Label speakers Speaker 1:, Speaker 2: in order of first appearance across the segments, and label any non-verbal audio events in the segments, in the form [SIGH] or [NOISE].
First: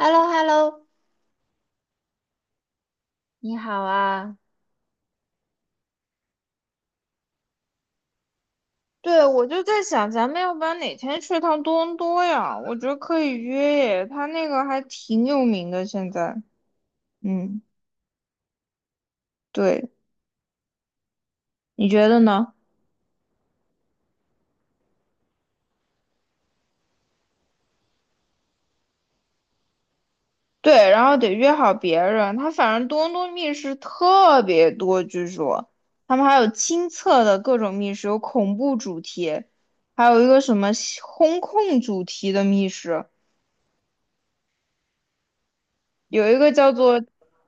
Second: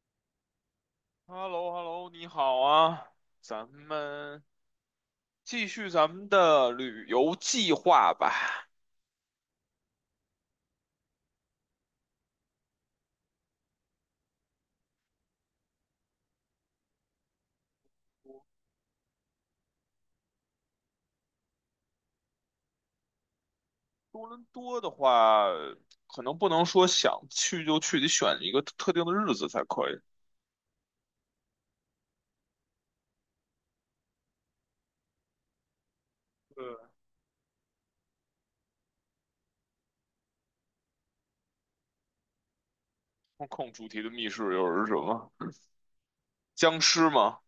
Speaker 1: h e l l o h e l l o
Speaker 2: h e l l o h e l l o 你好啊，
Speaker 1: 你
Speaker 2: 咱
Speaker 1: 好啊，
Speaker 2: 们继续咱们的旅游计划吧。
Speaker 1: 对，我就在想，咱们要不然哪天去趟多伦多呀？我觉得可以约耶，他那个还挺有名的。现在，嗯，对，你觉得呢？
Speaker 2: 多伦多的话，可能不能说想去就去，得选一个特定的日子才可以。
Speaker 1: 对，然后得约好别人。他反正多伦多密室特别多，据说他们还有
Speaker 2: 对，
Speaker 1: 亲测的各种密室，有恐怖主题，还有一个什么西轰控主题的密室，
Speaker 2: 控控主题的密室又是什么？
Speaker 1: 有一个叫
Speaker 2: 僵
Speaker 1: 做
Speaker 2: 尸吗？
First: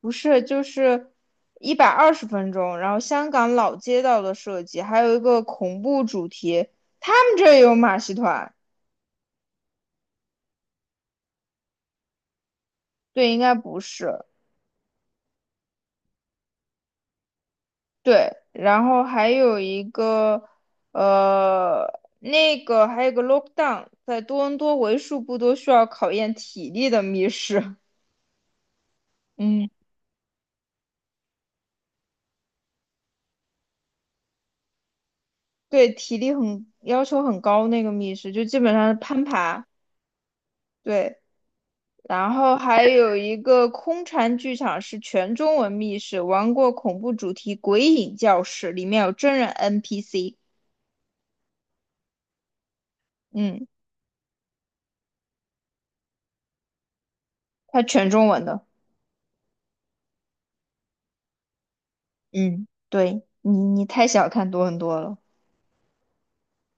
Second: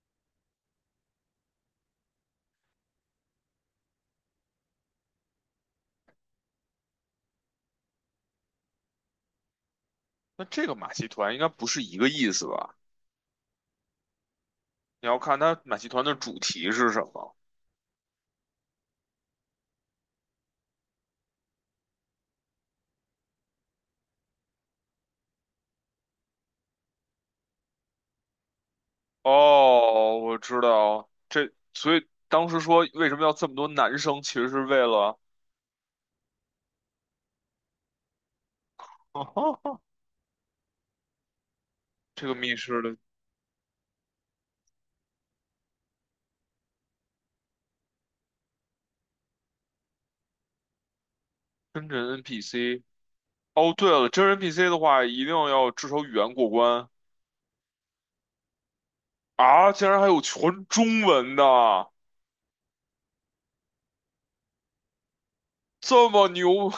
Speaker 1: 不是，就是120分钟，然后香港老街道的设计，还有一个恐怖主题，他们这也有马戏团，
Speaker 2: 那这个马戏团应该不是一个意思吧？
Speaker 1: 对，应该不是，
Speaker 2: 你要看它马戏团的主题是什么。
Speaker 1: 对，然后还有一个，那个还有个 lockdown，在多伦多为数不多需要考验体力的密室，嗯，
Speaker 2: 哦，我知道，这，所以当时说为什么要这么多男生，其实是为了
Speaker 1: [LAUGHS] 对，体力很要求很高那个密室，就基本上是攀爬，
Speaker 2: [LAUGHS]。
Speaker 1: 对。
Speaker 2: 这
Speaker 1: 然
Speaker 2: 个密
Speaker 1: 后
Speaker 2: 室
Speaker 1: 还
Speaker 2: 的。
Speaker 1: 有一个空蝉剧场是全中文密室，玩过恐怖主题《鬼影教室》，里面有真人 NPC，
Speaker 2: 真人 NPC。
Speaker 1: 嗯，
Speaker 2: 哦，对了，真人 NPC 的话，一定要至少语言过关
Speaker 1: 它全中文的，
Speaker 2: 啊！竟然还有全中文的，
Speaker 1: 嗯，对你太小看多伦多了，
Speaker 2: 这么牛，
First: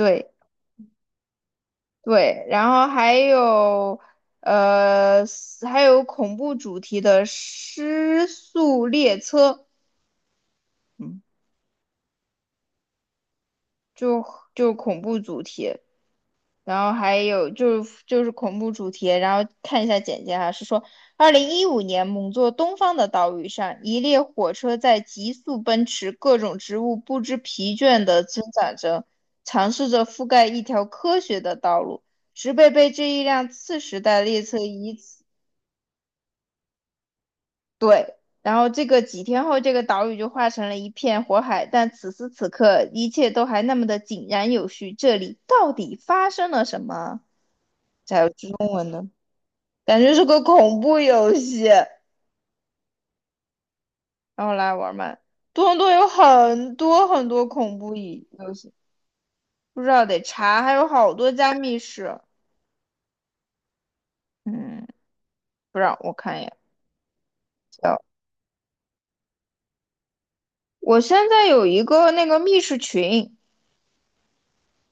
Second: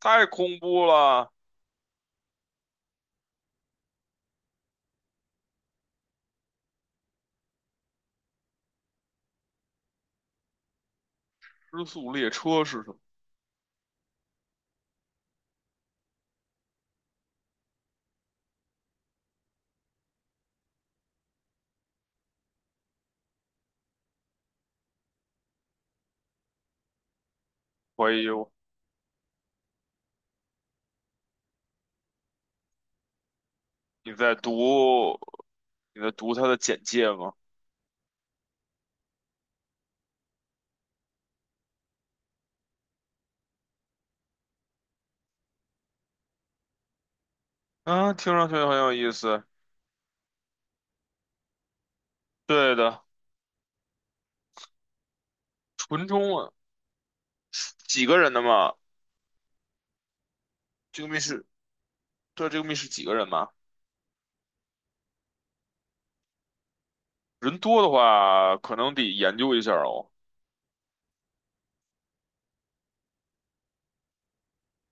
Speaker 2: 太恐怖了！
Speaker 1: 对，然后呃还有恐怖主题的《失速列车》，嗯，
Speaker 2: 《失速列车》是什么？
Speaker 1: 就就恐怖主题，然后还有就是恐怖主题，然后看一下简介哈，是说2015年某座东方的岛屿上，一列火车在急速奔驰，各种植物不知疲倦
Speaker 2: 怀
Speaker 1: 地
Speaker 2: 疑
Speaker 1: 生
Speaker 2: 我
Speaker 1: 长着，尝试着覆盖一条科学的道路，植被被这一辆次时
Speaker 2: 你
Speaker 1: 代
Speaker 2: 在
Speaker 1: 列车以
Speaker 2: 读
Speaker 1: 此
Speaker 2: 你在读它的简介吗？
Speaker 1: 对。然后这个几天后，这个岛屿就化成了一片火海，但此时此刻，一切都还那么的井然有序。这里到底发生了什么？
Speaker 2: 啊，听上去很有意思。
Speaker 1: 感觉是个恐怖游戏，
Speaker 2: 对的，
Speaker 1: 然后来玩嘛。多伦多有
Speaker 2: 纯中文，
Speaker 1: 很多很多恐怖
Speaker 2: 几个
Speaker 1: 椅，
Speaker 2: 人的嘛？
Speaker 1: 不知道得查，还有
Speaker 2: 这个
Speaker 1: 好
Speaker 2: 密
Speaker 1: 多
Speaker 2: 室，
Speaker 1: 家密室。
Speaker 2: 对，这个密室几个人嘛？
Speaker 1: 嗯，不知道我看一眼。
Speaker 2: 人多的
Speaker 1: 叫
Speaker 2: 话，可能得研究一下哦。
Speaker 1: 我现在有一个那个密室群，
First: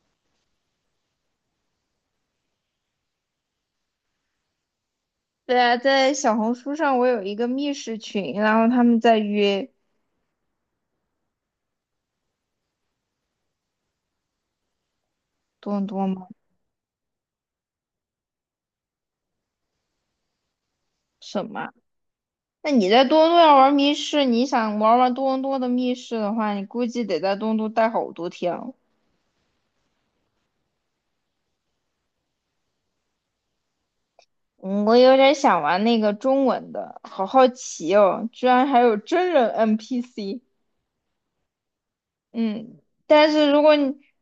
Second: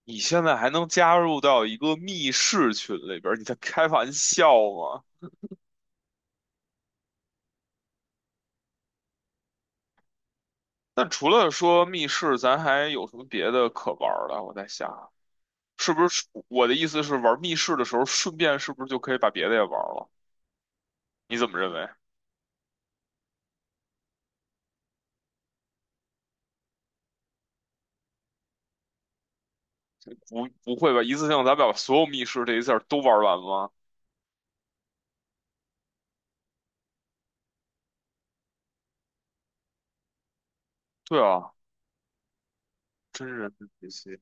Speaker 2: 你现在还能加入到一个密室群里边儿，你在开玩笑吗？
Speaker 1: 对啊，在小红书上我有一个密室群，然后他们在约
Speaker 2: 那除了说密室，咱还有什么别的可玩儿的？我在想，
Speaker 1: 多伦
Speaker 2: 是
Speaker 1: 多
Speaker 2: 不是
Speaker 1: 吗？
Speaker 2: 我的意思是，玩密室的时候，顺便是不是就可以把别的也玩儿了？你
Speaker 1: 什
Speaker 2: 怎么
Speaker 1: 么啊？
Speaker 2: 认为？
Speaker 1: 那你在多伦多要玩密室，你想玩玩多伦多的密室的话，你估计得在多伦多待好多天哦
Speaker 2: 不，不会吧？一次性咱把所有密室这一下都玩完吗？
Speaker 1: 嗯，我有点想玩那个中文的，好好奇哦，居然还有真人 NPC。
Speaker 2: 对啊，
Speaker 1: 嗯，
Speaker 2: 真
Speaker 1: 但是
Speaker 2: 人
Speaker 1: 如
Speaker 2: 的
Speaker 1: 果
Speaker 2: 解
Speaker 1: 你
Speaker 2: 析，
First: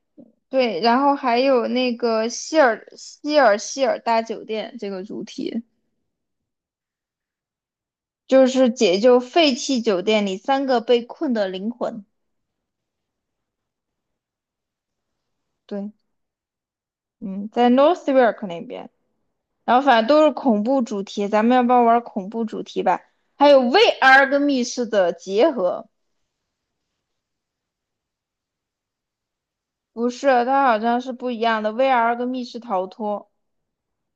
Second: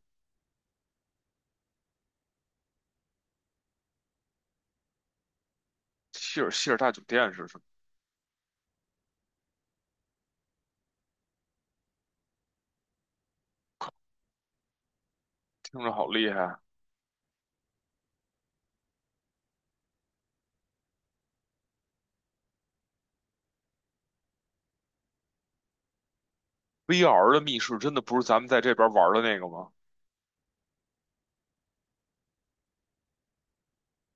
Speaker 1: 对，然后还有那个希尔大酒店这个主题，
Speaker 2: 希尔希尔大酒店是什么？
Speaker 1: 就是解救废弃酒店里3个被困的灵魂。
Speaker 2: 听
Speaker 1: 对，
Speaker 2: 着好厉害
Speaker 1: 嗯，在 Northwark 那边，然后反正都是恐怖主题，咱们要不要玩恐怖主题吧？还有 VR 跟密室的结合，
Speaker 2: ！VR 的密室真的不是咱们在这边玩的那个吗？
Speaker 1: 不是，它好像是不一样的。VR 跟密室逃脱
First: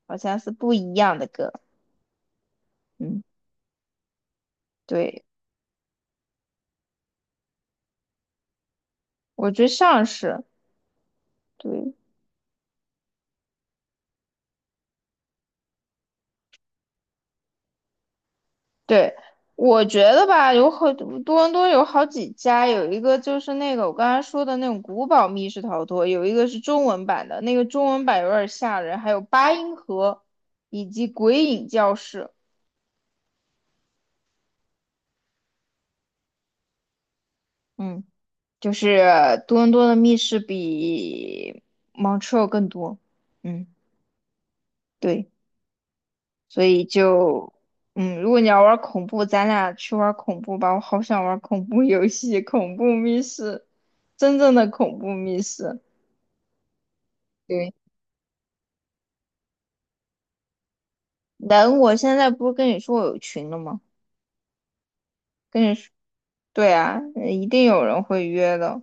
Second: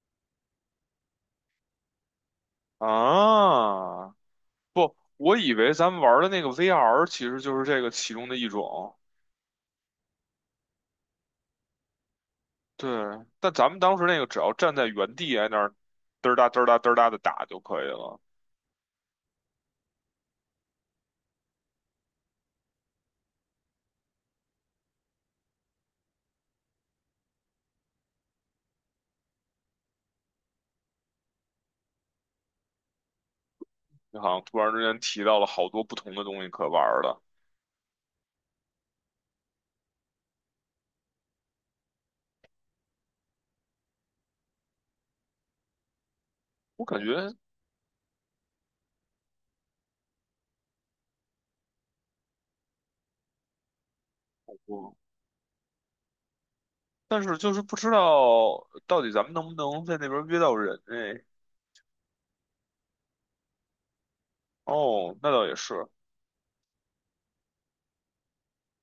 Speaker 1: 好像是不一样的歌。嗯，
Speaker 2: 啊，不，
Speaker 1: 对，
Speaker 2: 我以为咱们玩的那个 VR 其实就是这个其中的一种。
Speaker 1: 我觉得像是，对
Speaker 2: 对，但咱们当时那个只要站在原地在那儿嘚儿哒嘚儿哒嘚儿哒的打就可以了。
Speaker 1: 对，我觉得吧，有很多伦多有好几家，有一个就是那个我刚才说的那种古堡密室逃脱，有一个是中文版的，那个中文版有点吓人，还有八音盒以及鬼影教室。
Speaker 2: 你好像突然之间提到了好多不同的东西可玩儿的，
Speaker 1: 嗯，就是多伦多的密室比 Montreal 更多。嗯，对。所以
Speaker 2: 我感觉，
Speaker 1: 就，嗯，如果你要玩恐怖，咱俩去玩恐怖吧。我好想玩恐怖游戏，恐怖密室，真正的
Speaker 2: 嗯，
Speaker 1: 恐怖密室。
Speaker 2: 但是就是
Speaker 1: 对，
Speaker 2: 不知道到底咱们能不能在那边约到人哎。
Speaker 1: 能？我现在不是跟你说我有群了吗？
Speaker 2: 哦，那倒也
Speaker 1: 跟你
Speaker 2: 是，
Speaker 1: 说，对啊，一定有人会约的。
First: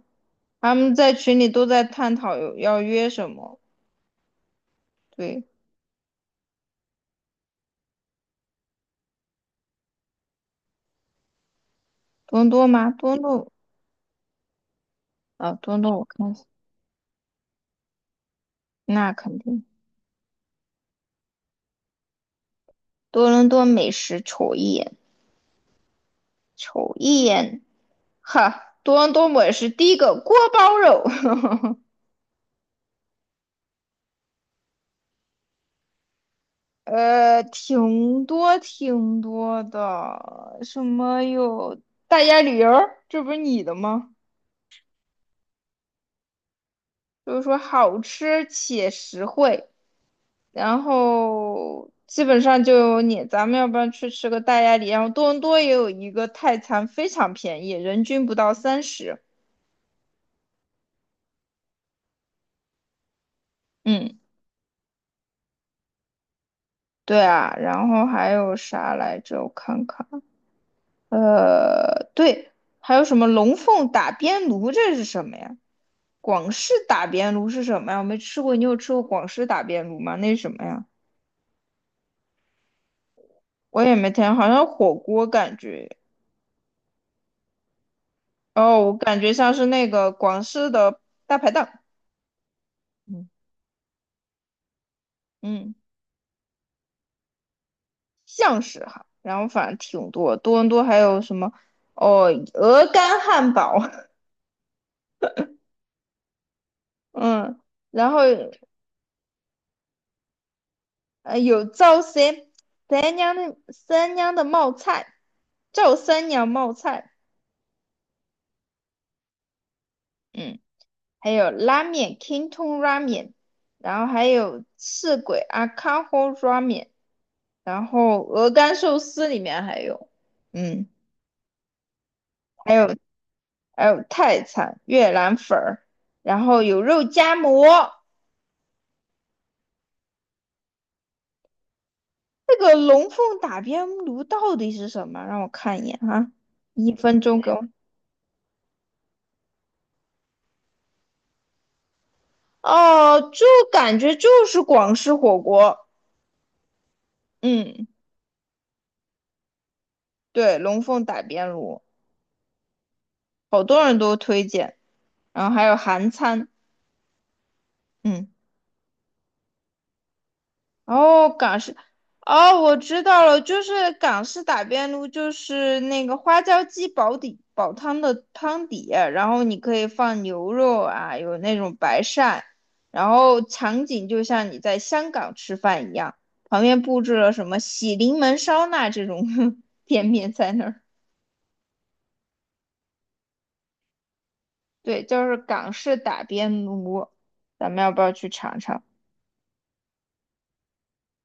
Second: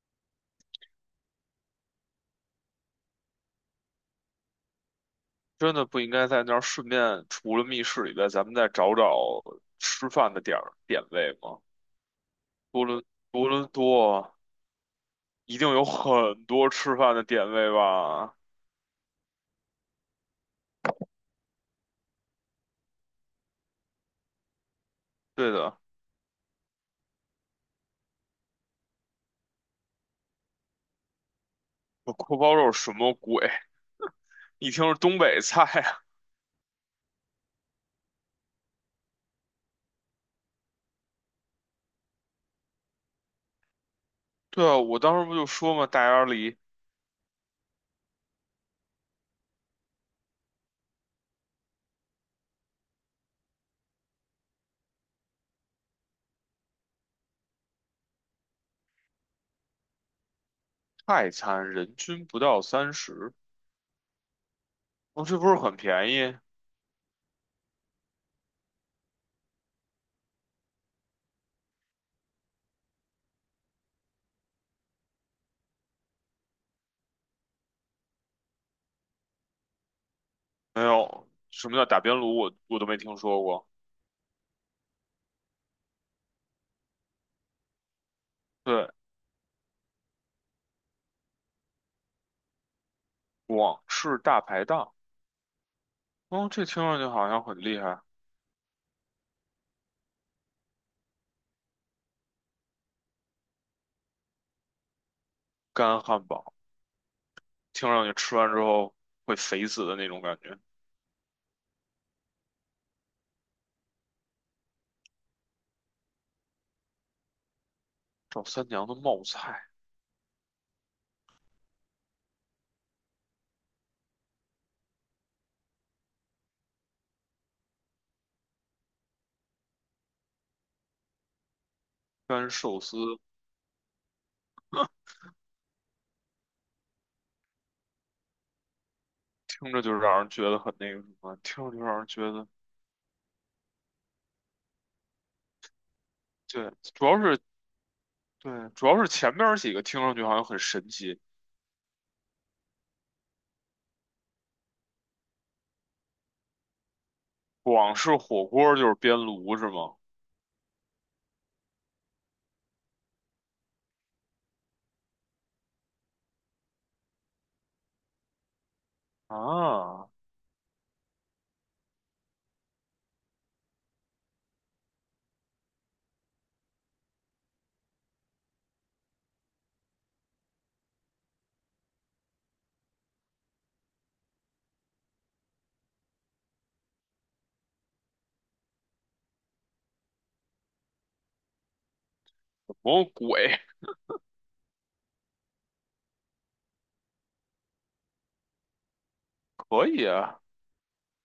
Speaker 1: 他们在群里都在探讨有要约什么。对，
Speaker 2: 真的不应该在那儿顺便除了密室以外，咱们再找找吃饭的点儿点位吗？
Speaker 1: 多伦多
Speaker 2: 多
Speaker 1: 吗？
Speaker 2: 伦
Speaker 1: 多伦
Speaker 2: 多
Speaker 1: 多
Speaker 2: 伦多。
Speaker 1: 啊，
Speaker 2: 一定
Speaker 1: 多伦
Speaker 2: 有
Speaker 1: 多，我看一下，
Speaker 2: 很多吃饭的点位吧？
Speaker 1: 那肯定。多伦多美食瞅一眼，
Speaker 2: 对的，
Speaker 1: 瞅一眼。哈，多伦多美食第一个锅包肉，
Speaker 2: 我锅包肉什么鬼？一听是东北菜啊。
Speaker 1: [LAUGHS] 挺多挺多的，什么有大鸭驴儿，这不是你的吗？
Speaker 2: [LAUGHS] 对啊，我当时不就说嘛，大鸭梨
Speaker 1: 就是说好吃且实惠，然后基本上就有你，咱们要不然去吃个大鸭梨，然后多伦多也有一个泰餐，非常便宜，人均不到30，
Speaker 2: 快餐人均不到30，
Speaker 1: 嗯，
Speaker 2: 哦，这不是很便宜？
Speaker 1: 对啊，然后还有啥来着？我看看。对，还有什么龙凤打边炉？这是什么呀？广式打边炉是什么呀？我没吃过，你有吃过广式打边炉吗？那是什么
Speaker 2: 没
Speaker 1: 呀？
Speaker 2: 有，什么叫打边炉？我都没听说过。
Speaker 1: 我也没听，好像火锅感觉。哦，
Speaker 2: 对，
Speaker 1: 我感觉像是那个广式的大排档，嗯
Speaker 2: 广式大排档，
Speaker 1: 嗯，
Speaker 2: 哦，这听上去好像很厉害。
Speaker 1: 像是哈。然后反正挺多，多伦多还有什么哦，鹅肝汉堡，
Speaker 2: 干汉堡，
Speaker 1: [LAUGHS] 嗯，
Speaker 2: 听上
Speaker 1: 然
Speaker 2: 去
Speaker 1: 后
Speaker 2: 吃完之后会肥死的那种感觉。
Speaker 1: 有赵三娘的冒菜，赵三娘冒菜，
Speaker 2: 赵三娘的冒菜，
Speaker 1: 嗯，还有拉面 Kinton Ramen，然后还有赤鬼 Akaho Ramen，然后鹅肝寿司里面还有，嗯，
Speaker 2: 干
Speaker 1: 还
Speaker 2: 寿
Speaker 1: 有
Speaker 2: 司。
Speaker 1: 还有泰餐越南粉儿，然后有肉夹馍。
Speaker 2: 听着就让人觉得很那个什么，听着就让人觉得，
Speaker 1: 这个龙凤打边炉到底是什么？让我看一眼哈，
Speaker 2: 对，
Speaker 1: 一
Speaker 2: 主要
Speaker 1: 分
Speaker 2: 是
Speaker 1: 钟给我。
Speaker 2: 对，主要是前面几个听上去好像很神奇，
Speaker 1: 哦，就感觉就是广式火锅，嗯，
Speaker 2: 广式火锅就是边炉是吗？
Speaker 1: 对，龙凤打边炉，好多人都推荐。然后还有韩餐，嗯，
Speaker 2: 啊，
Speaker 1: 哦，港式，哦，我知道了，就是港式打边炉，就是那个花椒鸡煲底煲汤的汤底，然后你可以放牛肉啊，有那种白鳝，然后场景就像你在香港吃饭一样，旁边布置了什么喜临门烧腊这种 [LAUGHS] 店面在那儿。
Speaker 2: 什么鬼？
Speaker 1: 对，就是港式打边炉，咱们要不要去尝尝？
Speaker 2: [LAUGHS] 可以啊，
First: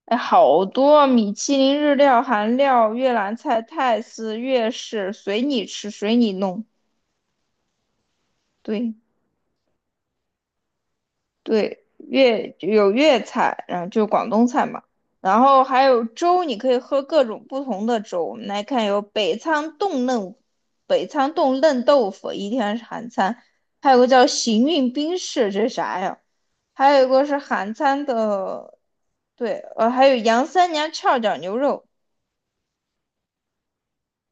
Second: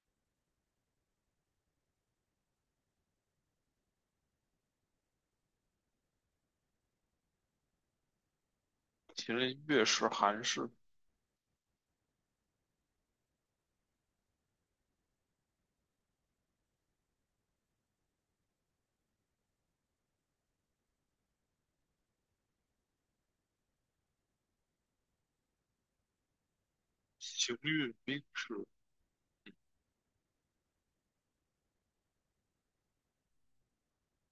Speaker 1: 哎，好多米其林、日料、韩料、越南菜、泰式、粤式，随你吃，随你弄。对
Speaker 2: 麒麟粤式、韩式、
Speaker 1: 对，粤有粤菜，然后就广东菜嘛，然后还有粥，你可以喝各种不同的粥。我们来看，有北仓冻嫩，北仓冻嫩豆腐，一天是韩餐，还有个叫行运冰室，这是啥呀？还有一个是
Speaker 2: 行
Speaker 1: 韩
Speaker 2: 运
Speaker 1: 餐
Speaker 2: 冰式，
Speaker 1: 的对，还有杨三娘翘脚牛肉，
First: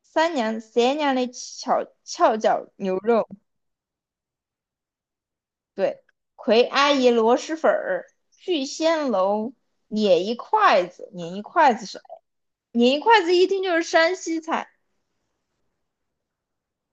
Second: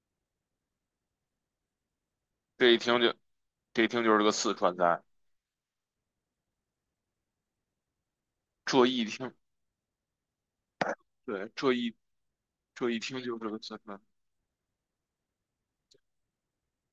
Speaker 1: 三娘的翘脚
Speaker 2: 这一
Speaker 1: 牛
Speaker 2: 听就，
Speaker 1: 肉，
Speaker 2: 这一听就是个四川菜，
Speaker 1: 对，葵阿姨螺蛳粉儿，聚
Speaker 2: 这一
Speaker 1: 仙
Speaker 2: 听，
Speaker 1: 楼捻一筷子，捻一
Speaker 2: 对，这
Speaker 1: 筷子
Speaker 2: 一
Speaker 1: 是
Speaker 2: 这
Speaker 1: 捻
Speaker 2: 一
Speaker 1: 一筷
Speaker 2: 听
Speaker 1: 子，
Speaker 2: 就
Speaker 1: 一
Speaker 2: 是个
Speaker 1: 听就
Speaker 2: 四
Speaker 1: 是
Speaker 2: 川
Speaker 1: 山西菜，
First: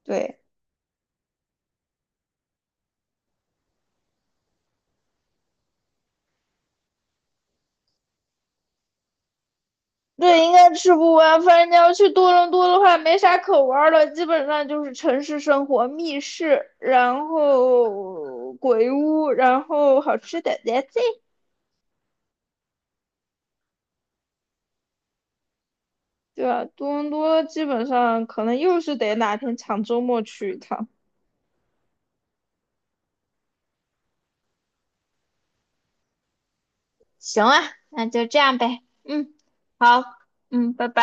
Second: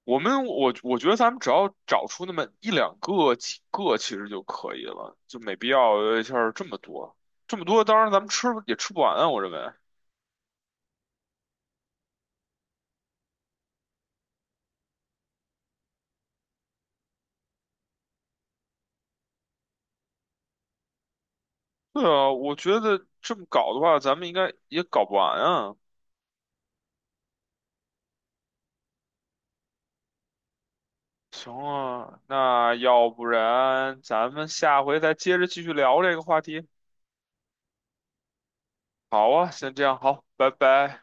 Speaker 2: 我
Speaker 1: 对。
Speaker 2: 们我我觉得咱们只要找出那么一两个几个其实就可以了，就没必要一下儿这么多，这么多当然咱们吃也吃不完啊，我认为。
Speaker 1: 对，应该吃不完。反正你要去多伦多的话，没啥可玩的，基本上就是城市生活、密室，然后鬼屋，然后好吃的 t h a
Speaker 2: 对啊，我觉得这么搞的话，咱们应该也搞不完啊。
Speaker 1: 对啊，多伦多基本上可能又是得哪天抢周末去一趟。
Speaker 2: 行啊，那要不然咱们下回再接着继续聊这个话题。
Speaker 1: 行啊，那就这样呗。
Speaker 2: 好
Speaker 1: 嗯，
Speaker 2: 啊，先这样，
Speaker 1: 好，
Speaker 2: 好，拜
Speaker 1: 嗯，拜
Speaker 2: 拜。
Speaker 1: 拜。